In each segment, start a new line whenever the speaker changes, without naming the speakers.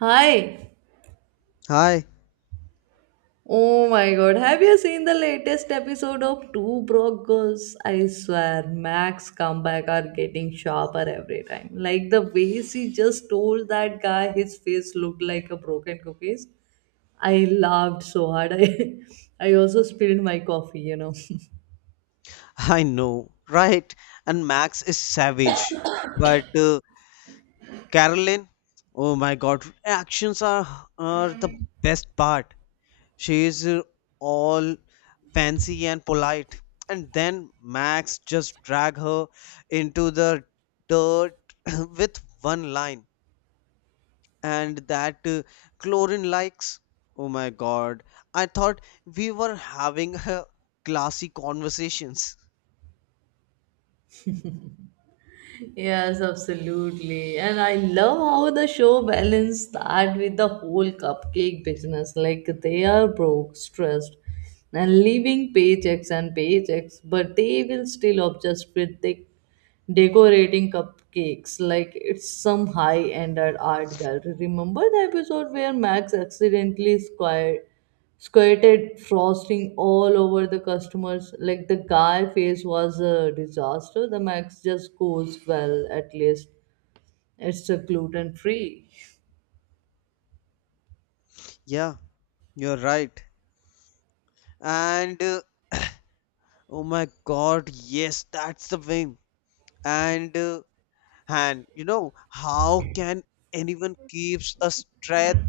Hi.
Hi,
Oh my god, have you seen the latest episode of Two Broke Girls? I swear, Max comeback are getting sharper every time. Like the way she just told that guy his face looked like a broken cookies. I laughed so hard. I, I also spilled my coffee,
I know, right? And Max is savage, but Carolyn, oh my God, actions are the best part. She is all fancy and polite, and then Max just drag her into the dirt with one line, and that Chlorine likes. Oh my God, I thought we were having a classy conversations.
Yes, absolutely. And I love how the show balanced that with the whole cupcake business. Like they are broke, stressed, and living paychecks and paychecks, but they will still obsess with the decorating cupcakes like it's some high-end art gallery. Remember the episode where Max accidentally squared squirted frosting all over the customers. Like the guy face was a disaster. The Max just goes, well, at least it's a gluten free.
Yeah, you're right. And oh my God, yes, that's the thing. And uh, and you know, how can anyone keeps a strength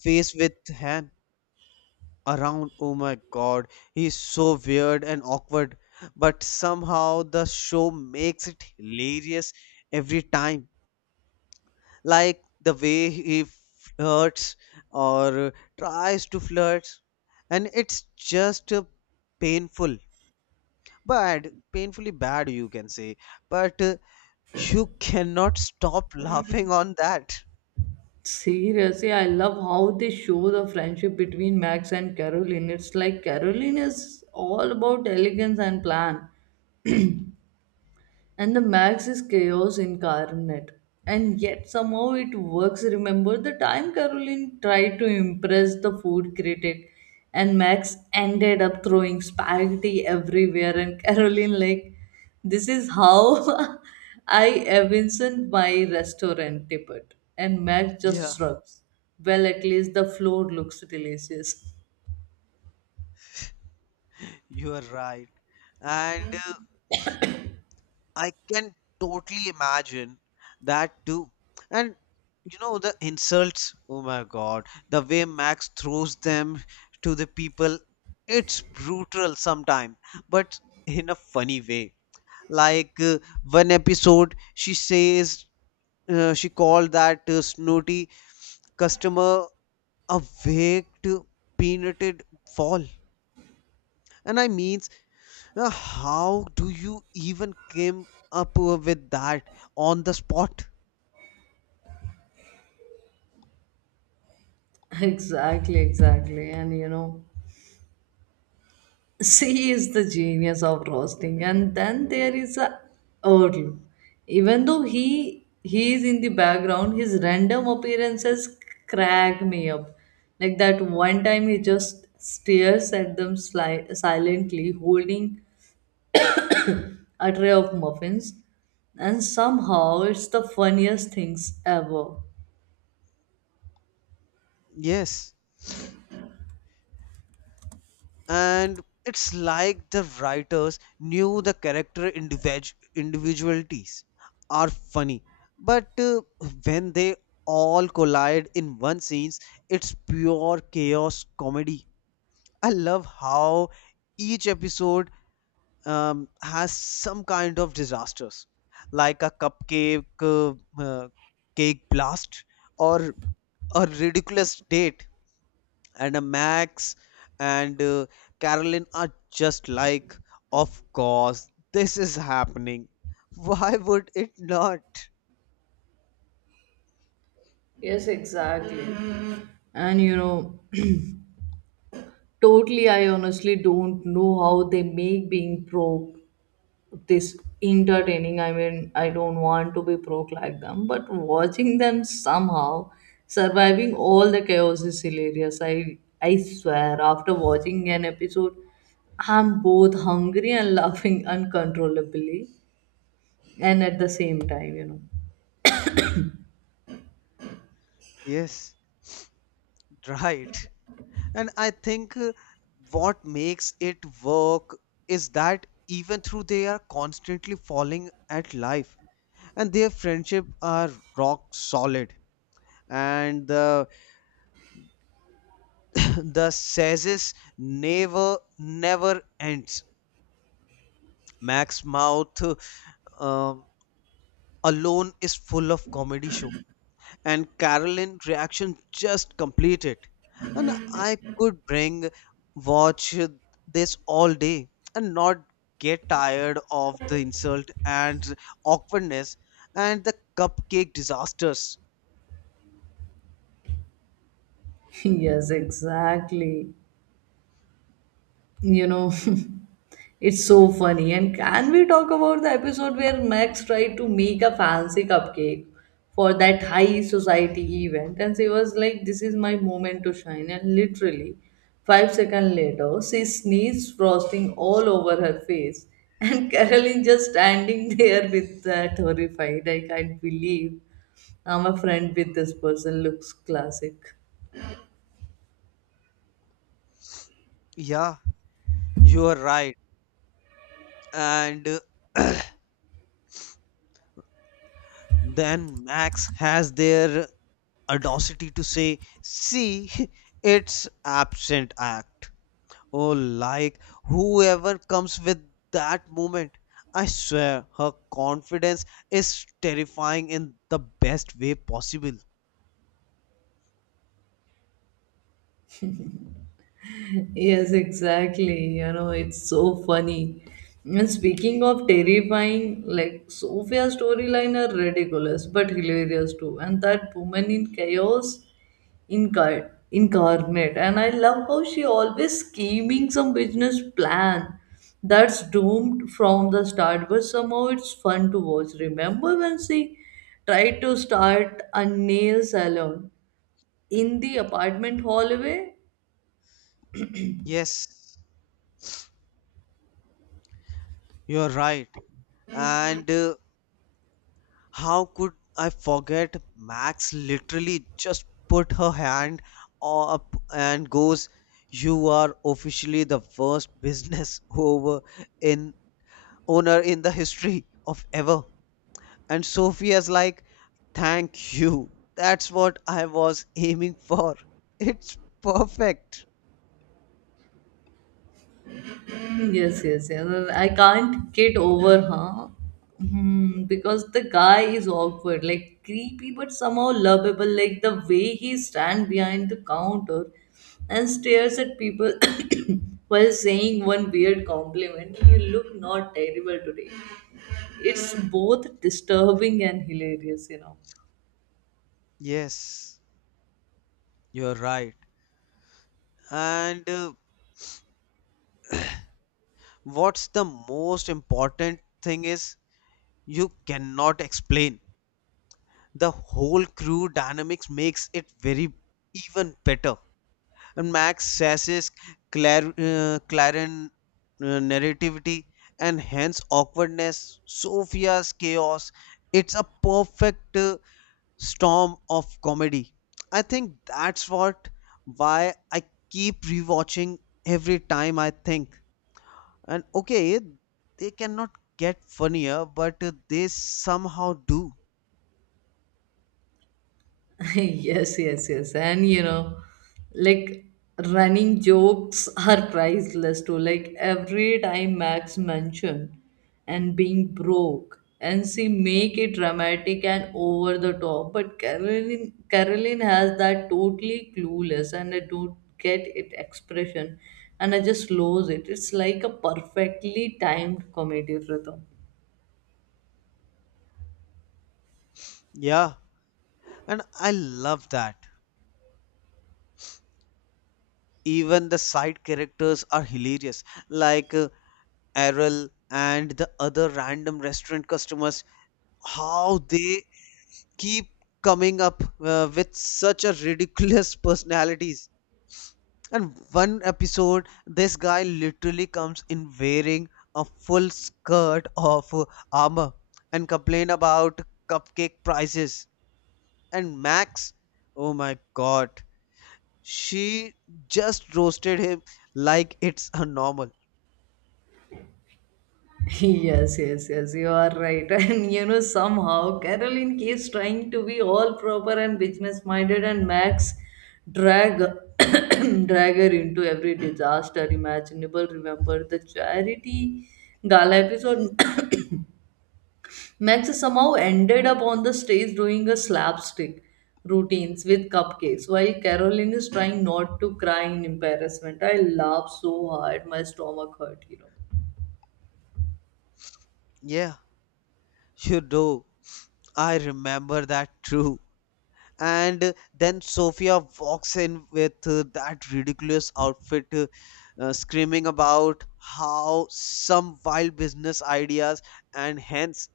face with hand around? Oh my God, he's so weird and awkward, but somehow the show makes it hilarious every time, like the way he flirts or tries to flirt. And it's just painful bad, painfully bad, you can say. But you cannot stop laughing on that.
Seriously, I love how they show the friendship between Max and Caroline. It's like Caroline is all about elegance and plan, and the Max is chaos incarnate. And yet somehow it works. Remember the time Caroline tried to impress the food critic and Max ended up throwing spaghetti everywhere and Caroline like this is how I evinced my restaurant tippet. And Max
Yeah,
just shrugs. Well at least the floor looks delicious.
you are right. And I can totally imagine that too. And you know, the insults, oh my God, the way Max throws them to the people, it's brutal sometimes, but in a funny way. Like one episode she called that snooty customer a waked peanutted wall. And I means, how do you even came up with that on the spot?
Exactly, exactly. And you know she is the genius of roasting, and then there is a Earl. Even though he is in the background, his random appearances crack me up. Like that one time, he just stares at them silently, holding a tray of muffins, and somehow it's the funniest things ever.
Yes, and it's like the writers knew the character individualities are funny, but when they all collide in one scene, it's pure chaos comedy. I love how each episode has some kind of disasters, like a cupcake uh, cake blast, or a ridiculous date, and a Max and Carolyn are just like, of course this is happening, why would it not.
Yes, exactly. And you know, totally, I honestly don't know how they make being broke this entertaining. I mean, I don't want to be broke like them, but watching them somehow surviving all the chaos is hilarious. I swear after watching an episode I'm both hungry and laughing uncontrollably, and at the same time.
Yes, right. And I think what makes it work is that even through they are constantly falling at life, and their friendship are rock solid. And the the says never never ends. Max mouth um, alone is full of comedy show, and Carolyn reaction just completed. And I could bring watch this all day and not get tired of the insult and awkwardness and the cupcake disasters.
Yes, exactly. You know, it's so funny. And can we talk about the episode where Max tried to make a fancy cupcake for that high society event? And she was like, this is my moment to shine. And literally, 5 seconds later, she sneezed frosting all over her face. And Caroline just standing there with that horrified, I can't believe I'm a friend with this person, looks classic.
Yeah, you are right. And uh, then Max has their audacity to say, see, it's absent act. Oh, like, whoever comes with that moment, I swear her confidence is terrifying in the best way possible.
Yes, exactly. You know, it's so funny. And speaking of terrifying, like Sophia's storyline are ridiculous but hilarious too. And that woman in chaos incarnate. And I love how she always scheming some business plan that's doomed from the start, but somehow it's fun to watch. Remember when she tried to start a nail salon in the apartment hallway.
Yes, you're right. And how could I forget? Max literally just put her hand up and goes, "You are officially the worst business over in owner in the history of ever." And Sophia's like, "Thank you. That's what I was aiming for. It's perfect."
Mm, yes, yes, yes. I can't get over her. Hmm, because the guy is awkward, like creepy, but somehow lovable. Like the way he stands behind the counter and stares at people while saying one weird compliment. You look not terrible today. It's both disturbing and hilarious.
Yes, you're right. And what's the most important thing is, you cannot explain, the whole crew dynamics makes it very even better. And Max Sassis, Claren narrativity, and hence awkwardness, Sophia's chaos. It's a perfect storm of comedy. I think that's what why I keep rewatching every time I think. And okay, they cannot get funnier, but they somehow do.
Yes, yes, yes. And you know, like running jokes are priceless too. Like every time Max mention and being broke and she make it dramatic and over the top. But Caroline has that totally clueless and I don't get it expression and I just lose it. It's like a perfectly timed comedy rhythm.
Yeah, and I love that. Even the side characters are hilarious, like Errol and the other random restaurant customers, how they keep coming up with such a ridiculous personalities. And one episode this guy literally comes in wearing a full skirt of armor and complain about cupcake prices, and Max, oh my God, she just roasted him like it's a normal.
Yes, yes, yes, you are right. And you know, somehow Caroline keeps trying to be all proper and business minded, and Max drag drag her into every disaster imaginable. Remember the charity gala episode? Max somehow ended up on the stage doing a slapstick routines with cupcakes while Caroline is trying not to cry in embarrassment. I laughed so hard, my stomach hurt.
Yeah, you do. I remember that too. And then Sophia walks in with that ridiculous outfit, screaming about how some wild business ideas, and hence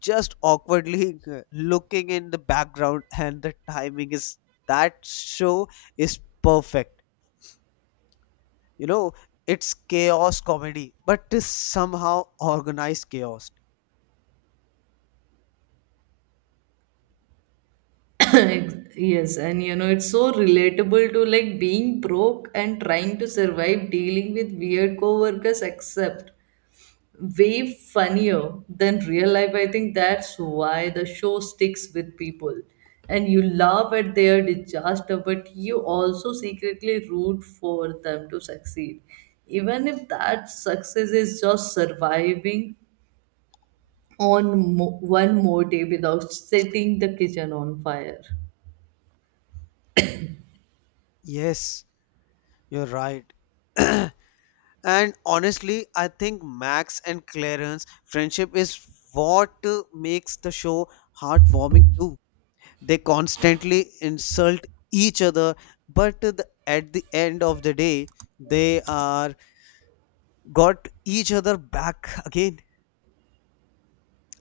just awkwardly looking in the background. And the timing is, that show is perfect. You know, it's chaos comedy, but is somehow organized chaos.
Yes, and you know it's so relatable to, like, being broke and trying to survive dealing with weird coworkers, except way funnier than real life. I think that's why the show sticks with people. And you laugh at their disaster, but you also secretly root for them to succeed, even if that success is just surviving on one more day without setting the kitchen on fire.
Yes, you're right. And honestly, I think Max and Clarence' friendship is what makes the show heartwarming too. They constantly insult each other, but at the end of the day, they are got each other back again.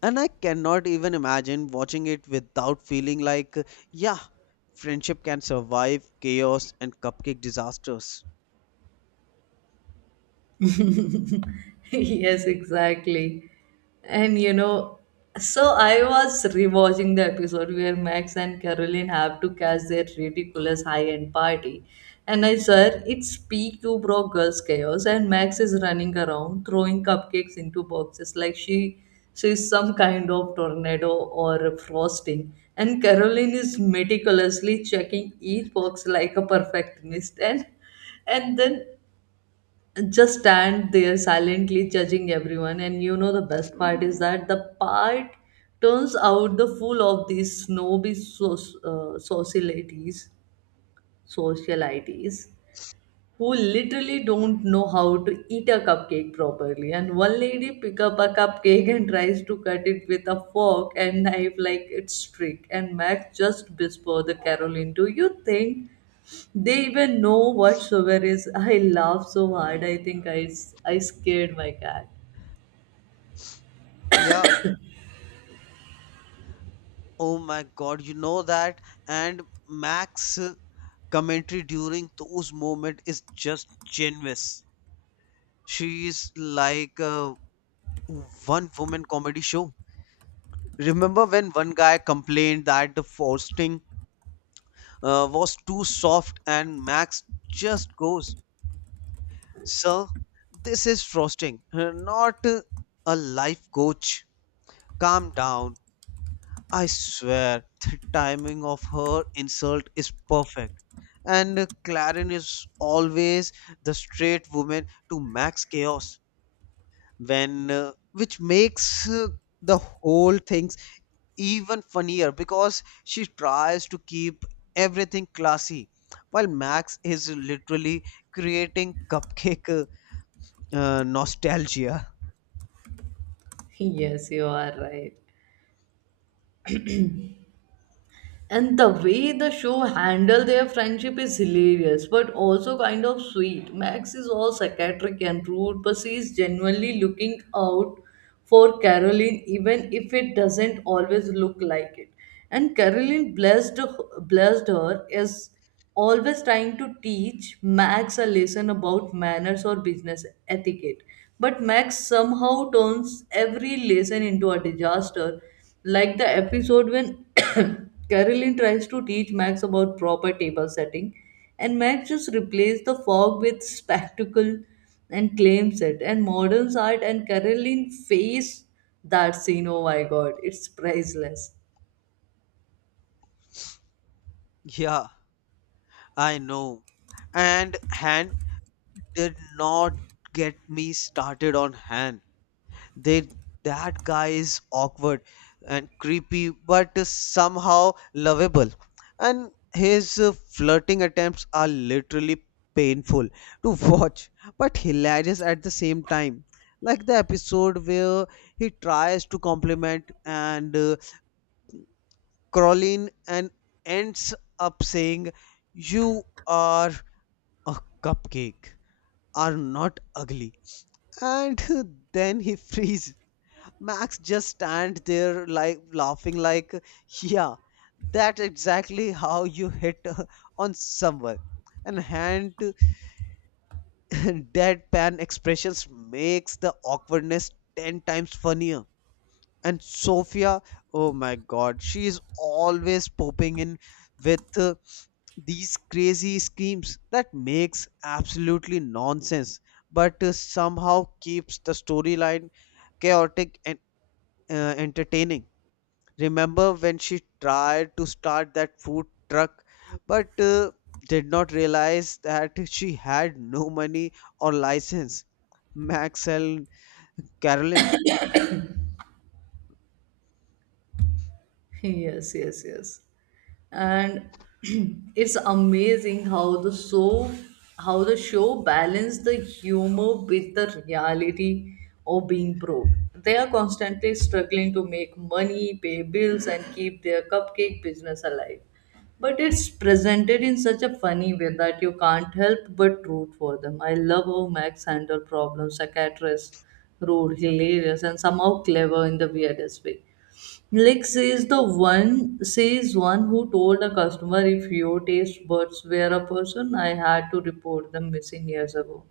And I cannot even imagine watching it without feeling like, yeah, friendship can survive chaos and cupcake disasters.
Yes, exactly. And you know, so I was rewatching the episode where Max and Caroline have to catch their ridiculous high-end party. And I swear, it's peak two broke girls chaos, and Max is running around throwing cupcakes into boxes like she's some kind of tornado or frosting. And Caroline is meticulously checking each box like a perfectionist, and then just stand there silently judging everyone. And you know the best part is that the part turns out the fool of these snobby socialities, socialities, who literally don't know how to eat a cupcake properly. And one lady pick up a cupcake and tries to cut it with a fork and knife like it's trick. And Max just whisper the Carol, do you think they even know what sugar is. I laugh so hard. I think I scared my cat.
Yeah. Oh my God, you know that. And Max. Commentary during those moments is just genius. She is like a one woman comedy show. Remember when one guy complained that the frosting was too soft, and Max just goes, "Sir, this is frosting, not a life coach. Calm down." I swear, the timing of her insult is perfect. And Clarin is always the straight woman to Max chaos, when which makes the whole things even funnier, because she tries to keep everything classy, while Max is literally creating cupcake nostalgia.
Yes, you are right. And the way the show handle their friendship is hilarious, but also kind of sweet. Max is all psychiatric and rude, but she is genuinely looking out for Caroline, even if it doesn't always look like it. And Caroline blessed her as always trying to teach Max a lesson about manners or business etiquette. But Max somehow turns every lesson into a disaster, like the episode when Caroline tries to teach Max about proper table setting, and Max just replaces the fog with spectacle and claims it. And modern art and Caroline face that scene. Oh my god, it's priceless.
Yeah, I know. And hand did not get me started on Han. They, that guy is awkward and creepy, but somehow lovable. And his flirting attempts are literally painful to watch, but hilarious at the same time. Like the episode where he tries to compliment and Caroline, and ends up saying, "You are a cupcake. Are not ugly." And then he freeze, Max just stand there like laughing, like, yeah, that's exactly how you hit on someone. And hand to deadpan expressions makes the awkwardness 10 times funnier. And Sophia, oh my God, she is always popping in with these crazy schemes that makes absolutely nonsense, but somehow keeps the storyline chaotic and entertaining. Remember when she tried to start that food truck, but did not realize that she had no money or license? Max and Carolyn.
Yes, yes, yes. And it's amazing how the show balanced the humor with the reality of being broke. They are constantly struggling to make money, pay bills, and keep their cupcake business alive, but it's presented in such a funny way that you can't help but root for them. I love how Max handled problems, psychiatrist, rude, hilarious, and somehow clever in the weirdest way. Like says the one who told a customer, if your taste buds were a person, I had to report them missing years ago.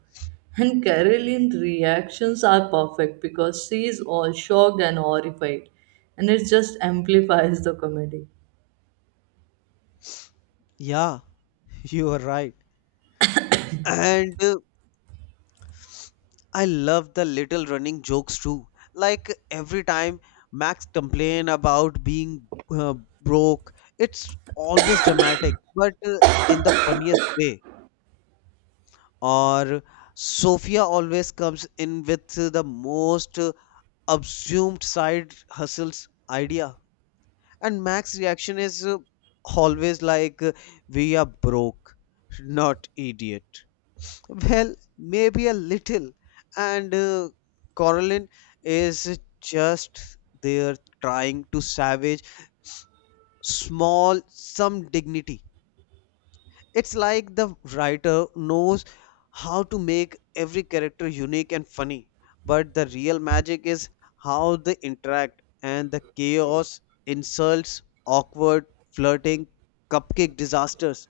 And Caroline's reactions are perfect because she is all shocked and horrified, and it just amplifies the comedy.
Yeah, you are right. And I love the little running jokes too. Like every time Max complain about being uh, broke, it's always dramatic, but in the funniest way. Or Sophia always comes in with the most assumed side hustles idea. And Mac's reaction is always like, we are broke, not idiot. Well, maybe a little. And Coraline is just there trying to savage small some dignity. It's like the writer knows how to make every character unique and funny, but the real magic is how they interact, and the chaos, insults, awkward, flirting, cupcake disasters,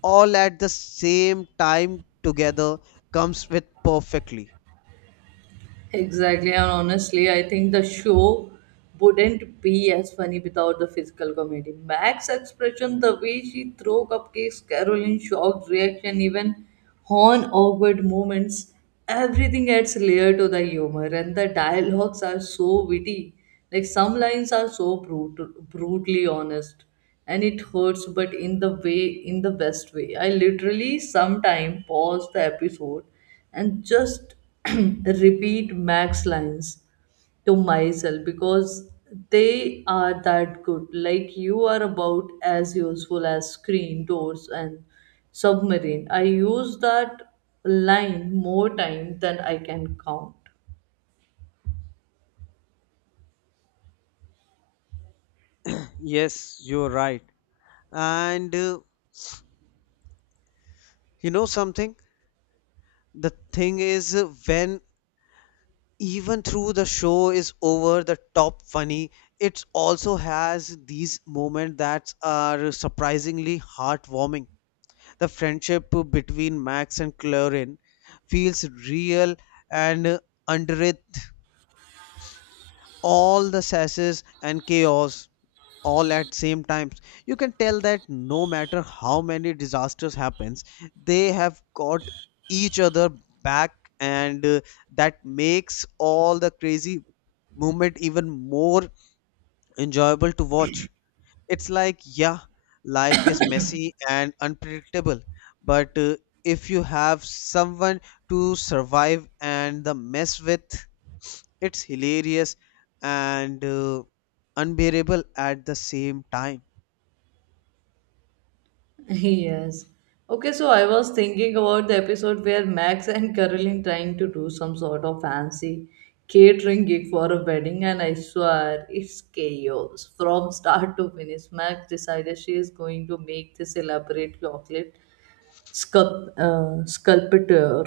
all at the same time together comes with perfectly.
Exactly, and honestly, I think the show wouldn't be as funny without the physical comedy. Mac's expression, the way she threw cupcakes, Caroline's shocked reaction, even horn awkward moments, everything adds layer to the humor, and the dialogues are so witty. Like some lines are so brutally honest, and it hurts, but in the way, in the best way. I literally sometime, pause the episode and just repeat Max lines to myself because they are that good. Like you are about as useful as screen, doors, and submarine. I use that line more time than I can count.
Yes, you're right. And you know something? The thing is, when even through the show is over the top funny, it also has these moments that are surprisingly heartwarming. The friendship between Max and Clarin feels real, and under it all the sasses and chaos all at same times, you can tell that no matter how many disasters happens, they have got each other back. And that makes all the crazy movement even more enjoyable to watch. It's like, yeah, life is messy and unpredictable, but if you have someone to survive and the mess with, it's hilarious and unbearable at the same time.
Yes. Okay, so I was thinking about the episode where Max and Caroline trying to do some sort of fancy catering gig for a wedding, and I swear it's chaos from start to finish. Max decided she is going to make this elaborate chocolate sculpture,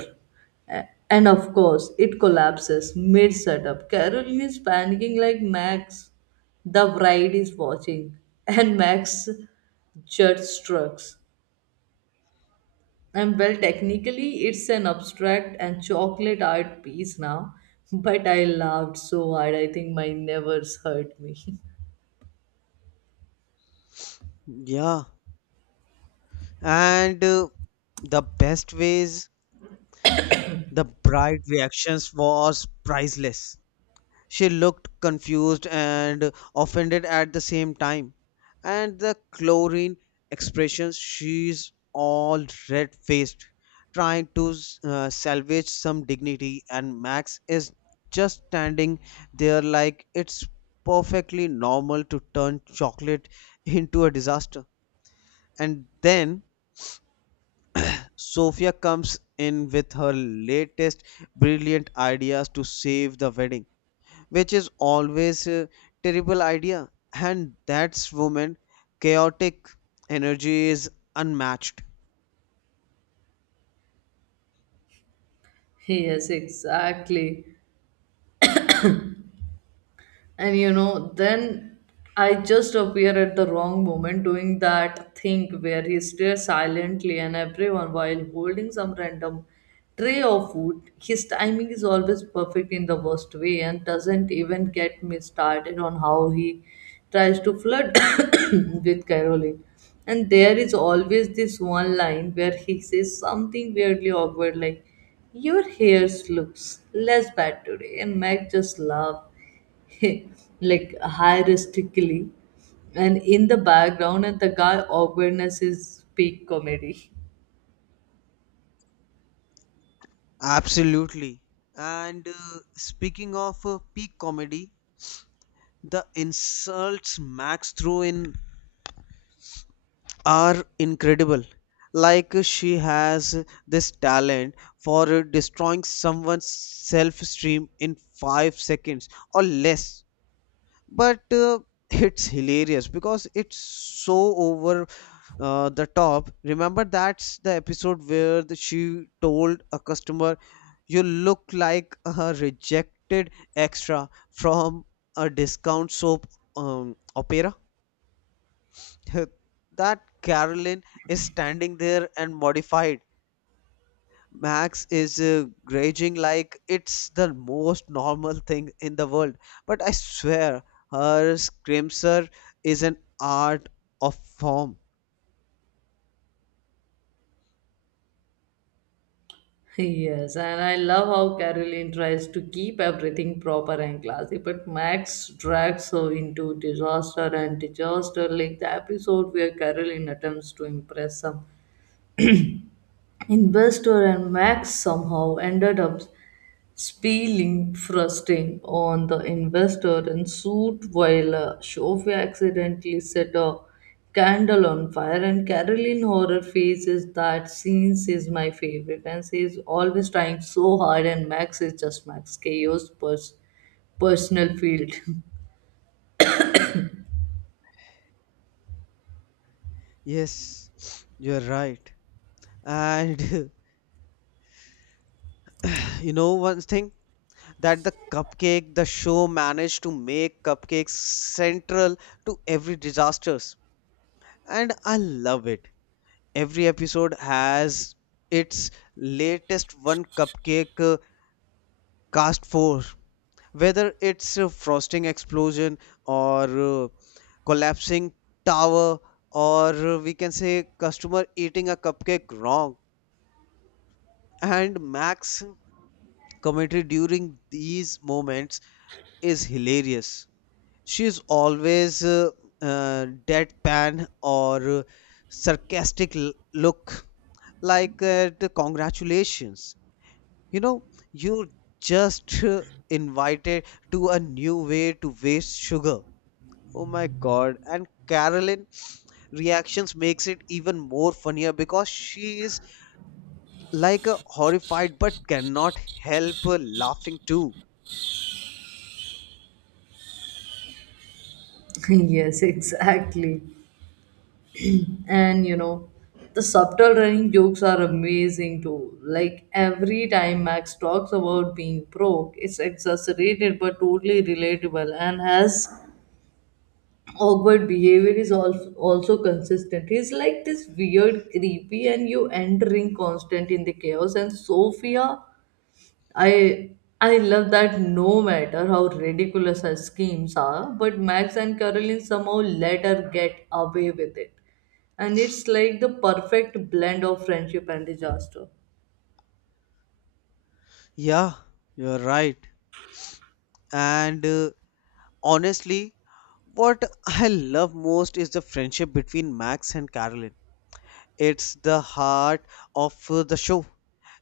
and of course, it collapses mid setup. Caroline is panicking like Max, the bride is watching, and Max just shrugs and well, technically, it's an abstract and chocolate art piece now, but I laughed so hard, I think my nerves hurt me.
Yeah, and the best ways, the bright reactions was priceless. She looked confused and offended at the same time, and the chlorine expression, she's all red faced, trying to salvage some dignity, and Max is just standing there like it's perfectly normal to turn chocolate into a disaster. And then Sophia comes in with her latest brilliant ideas to save the wedding, which is always a terrible idea. And that's woman chaotic energy is unmatched.
Yes, exactly. And you know then I just appear at the wrong moment doing that thing where he stares silently and everyone while holding some random tray of food. His timing is always perfect in the worst way, and doesn't even get me started on how he tries to flirt with Caroline. And there is always this one line where he says something weirdly awkward like, your hair looks less bad today, and Meg just laughs. Like heuristically and in the background, and the guy awkwardness is peak comedy.
Absolutely. And speaking of peak comedy, the insults Max threw in are incredible. Like she has this talent for destroying someone's self esteem in 5 seconds or less. But it's hilarious because it's so over the top. Remember that's the episode where she told a customer, "You look like a rejected extra from a discount soap opera." That Carolyn is standing there and modified, Max is raging like it's the most normal thing in the world, but I swear her scrimser is an art of form.
Yes, and I love how Caroline tries to keep everything proper and classy, but Max drags her into disaster and disaster. Like the episode where Caroline attempts to impress some investor, and Max somehow ended up spilling frosting on the investor and suit, while Sophia accidentally set a candle on fire. And Caroline horror faces, that scenes is my favorite. And she is always trying so hard, and Max is just Max, chaos personal field.
Yes, you're right. And you know one thing, that the cupcake the show managed to make cupcakes central to every disasters, and I love it. Every episode has its latest one cupcake cast for, whether it's a frosting explosion, or collapsing tower, or we can say customer eating a cupcake wrong. And Max commentary during these moments is hilarious. She is always deadpan or sarcastic look, like the congratulations. You know, you just invited to a new way to waste sugar. Oh my God! And Carolyn reactions makes it even more funnier, because she is like a horrified, but cannot help laughing too.
Yes, exactly. And you know the subtle running jokes are amazing too. Like every time Max talks about being broke, it's exaggerated but totally relatable. And has awkward behavior is also consistent. He's like this weird, creepy and you entering constant in the chaos. And Sophia, I I love that no matter how ridiculous her schemes are, but Max and Caroline somehow let her get away with it. And it's like the perfect blend of friendship and disaster.
Yeah, you're right. And honestly, what I love most is the friendship between Max and Carolyn. It's the heart of the show.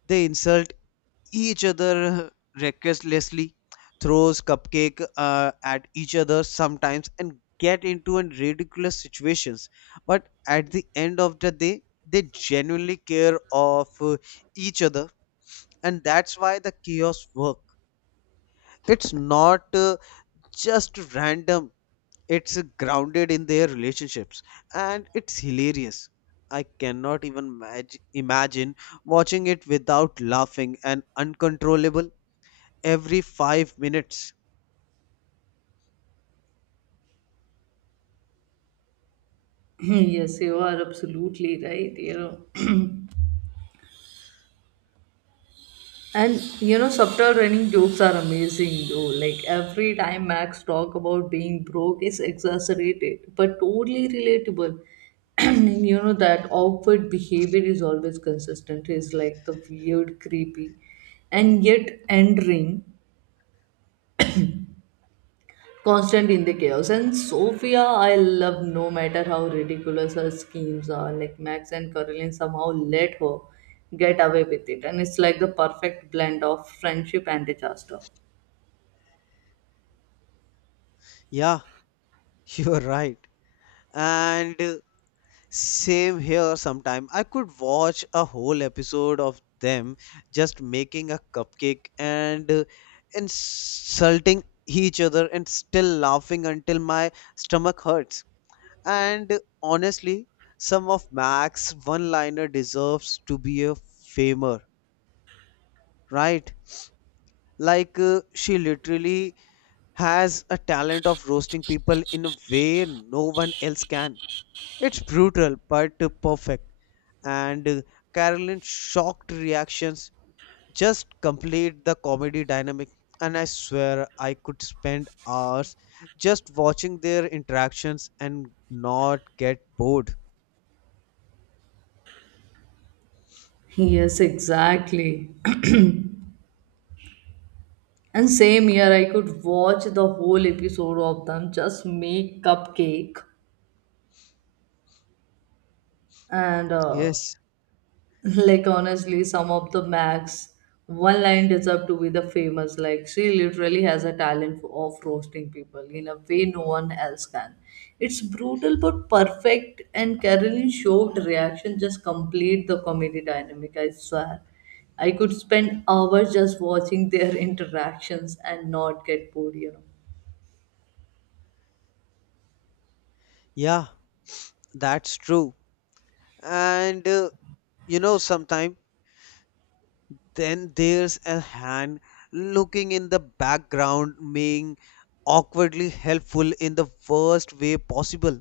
They insult each other recklessly, throws cupcake at each other sometimes, and get into an ridiculous situations. But at the end of the day, they genuinely care of each other, and that's why the chaos work. It's not just random, it's grounded in their relationships, and it's hilarious. I cannot even imagine watching it without laughing and uncontrollable every 5 minutes.
Yes, you are absolutely right, you know. And you know, subtle running jokes are amazing though. Like every time Max talk about being broke is exaggerated, but totally relatable. And you know that awkward behavior is always consistent. It's like the weird, creepy, and yet endearing, constant in the chaos. And Sophia, I love no matter how ridiculous her schemes are. Like Max and Caroline somehow let her get away with it, and it's like the perfect blend of friendship and disaster.
Yeah, you're right. And same here sometime I could watch a whole episode of them just making a cupcake and insulting each other and still laughing until my stomach hurts. And honestly, some of Mac's one-liner deserves to be a famer, right? Like she literally has a talent of roasting people in a way no one else can. It's brutal but perfect, and Carolyn's shocked reactions just complete the comedy dynamic. And I swear I could spend hours just watching their interactions and not get bored.
Yes, exactly. And same year, I could watch the whole episode of them just make cupcake and
Yes.
like honestly some of the Max one line deserve to be the famous. Like she literally has a talent of roasting people in a way no one else can. It's brutal but perfect, and Carolyn showed reaction just complete the comedy dynamic. I swear I could spend hours just watching their interactions and not get bored, you
Yeah. That's true. And you know, sometimes then there's a hand looking in the background, being awkwardly helpful in the worst way possible.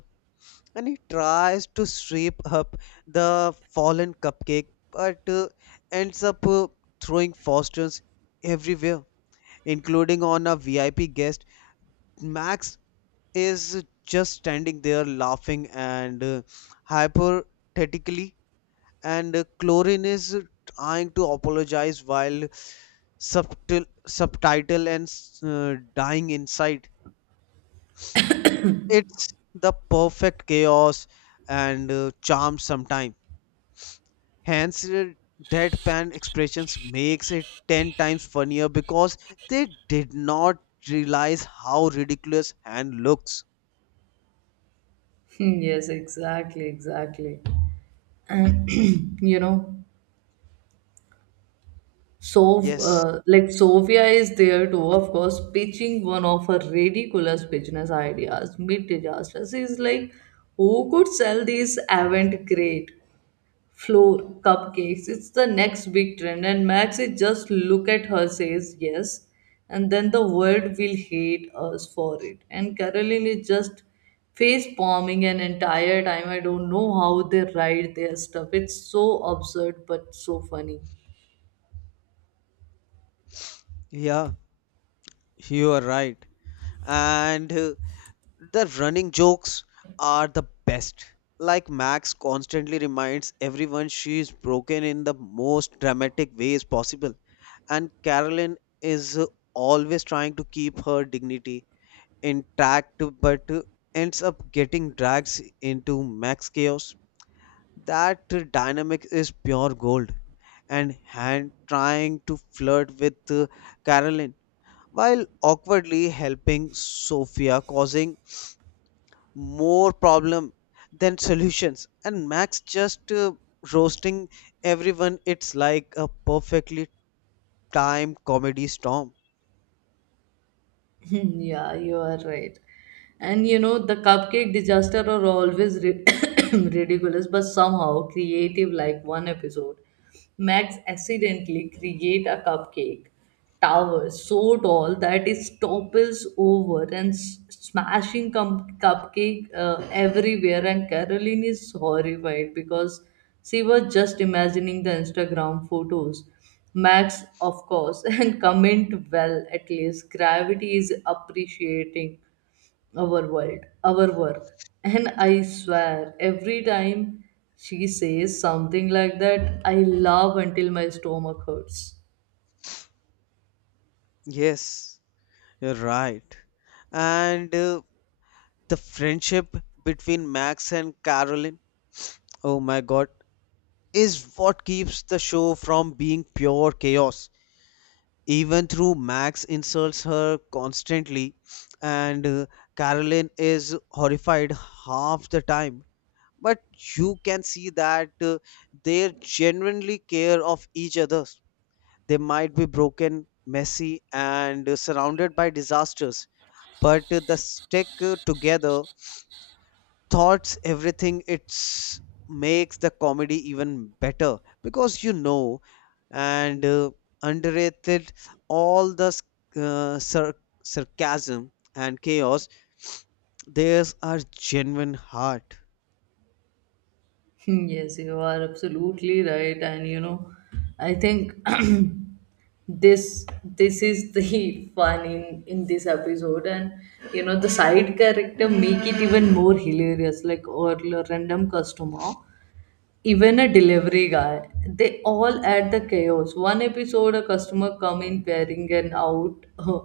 And he tries to sweep up the fallen cupcake, but ends up throwing Foster's everywhere, including on a VIP guest. Max is just standing there laughing and hypothetically, and Chlorine is trying to apologize while subtil, subtitle and dying inside. It's the perfect chaos and charm sometime. Hence, deadpan expressions makes it 10 times funnier, because they did not realize how ridiculous hand looks.
know. Yes, exactly, exactly. And you know,
Yes,
like Sofia is there too, of course, pitching one of her ridiculous business ideas mid disaster. She's like, who could sell these avant grade floor cupcakes? It's the next big trend. And Max is just look at her, says yes, and then the world will hate us for it. And Caroline is just face palming an entire time. I don't know how they write their stuff. It's so absurd, but so funny.
yeah, you are right. And the running jokes are the best. Like Max constantly reminds everyone she is broken in the most dramatic ways possible, and Carolyn is always trying to keep her dignity intact, but ends up getting dragged into Max chaos. That dynamic is pure gold. And Han trying to flirt with Carolyn while awkwardly helping Sophia, causing more problem than solutions, and Max just roasting everyone, it's like a perfectly timed comedy storm.
Yeah, you are right. And you know, the cupcake disaster are always ri- ridiculous, but somehow creative. Like one episode, Max accidentally create a cupcake tower so tall that it topples over and smashing cupcake everywhere. And Caroline is horrified because she was just imagining the Instagram photos. Max, of course, and comment well at least. Gravity is appreciating our work. And I swear, every time she says something like that, I laugh until my stomach hurts.
Yes, you're right. And the friendship between Max and Carolyn, oh my God, is what keeps the show from being pure chaos. Even though Max insults her constantly, and Carolyn is horrified half the time, but you can see that they genuinely care of each other. They might be broken, messy, and surrounded by disasters, but the stick together thoughts everything. It's makes the comedy even better because, you know, and underrated all the uh, sar- sarcasm and chaos, theirs are genuine heart.
Yes, you are absolutely right, and you know, I think this this is the fun in this episode. And you know the side character make it even more hilarious, like or a random customer, even a delivery guy, they all add the chaos. One episode a customer come in wearing an out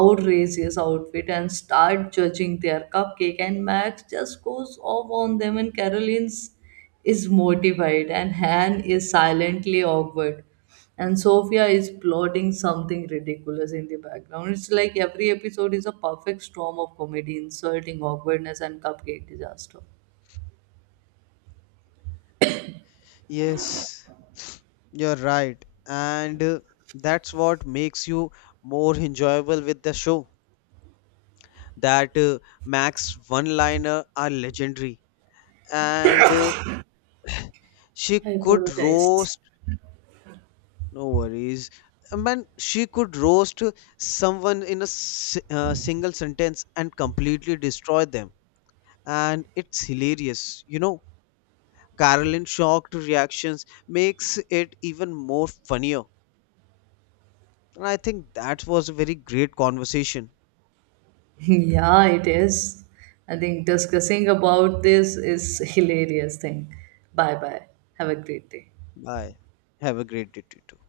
outrageous outfit and start judging their cupcake. And Max just goes off on them, and Caroline's is mortified, and Han is silently awkward, and Sophia is plotting something ridiculous in the background. It's like every episode is a perfect storm of comedy, insulting awkwardness, and cupcake disaster.
Yes, you're right. And that's what makes you more enjoyable with the show. That Max one-liner are legendary. And she
I
could
apologize.
roast, no worries. I mean, she could roast someone in a s single sentence and completely destroy them. And it's hilarious, you know. Carolyn shocked reactions makes it even more funnier. And I think that was a very great conversation.
Yeah, it is. I think discussing about this is hilarious thing. Bye bye. Have a great day.
Bye. Have a great day too.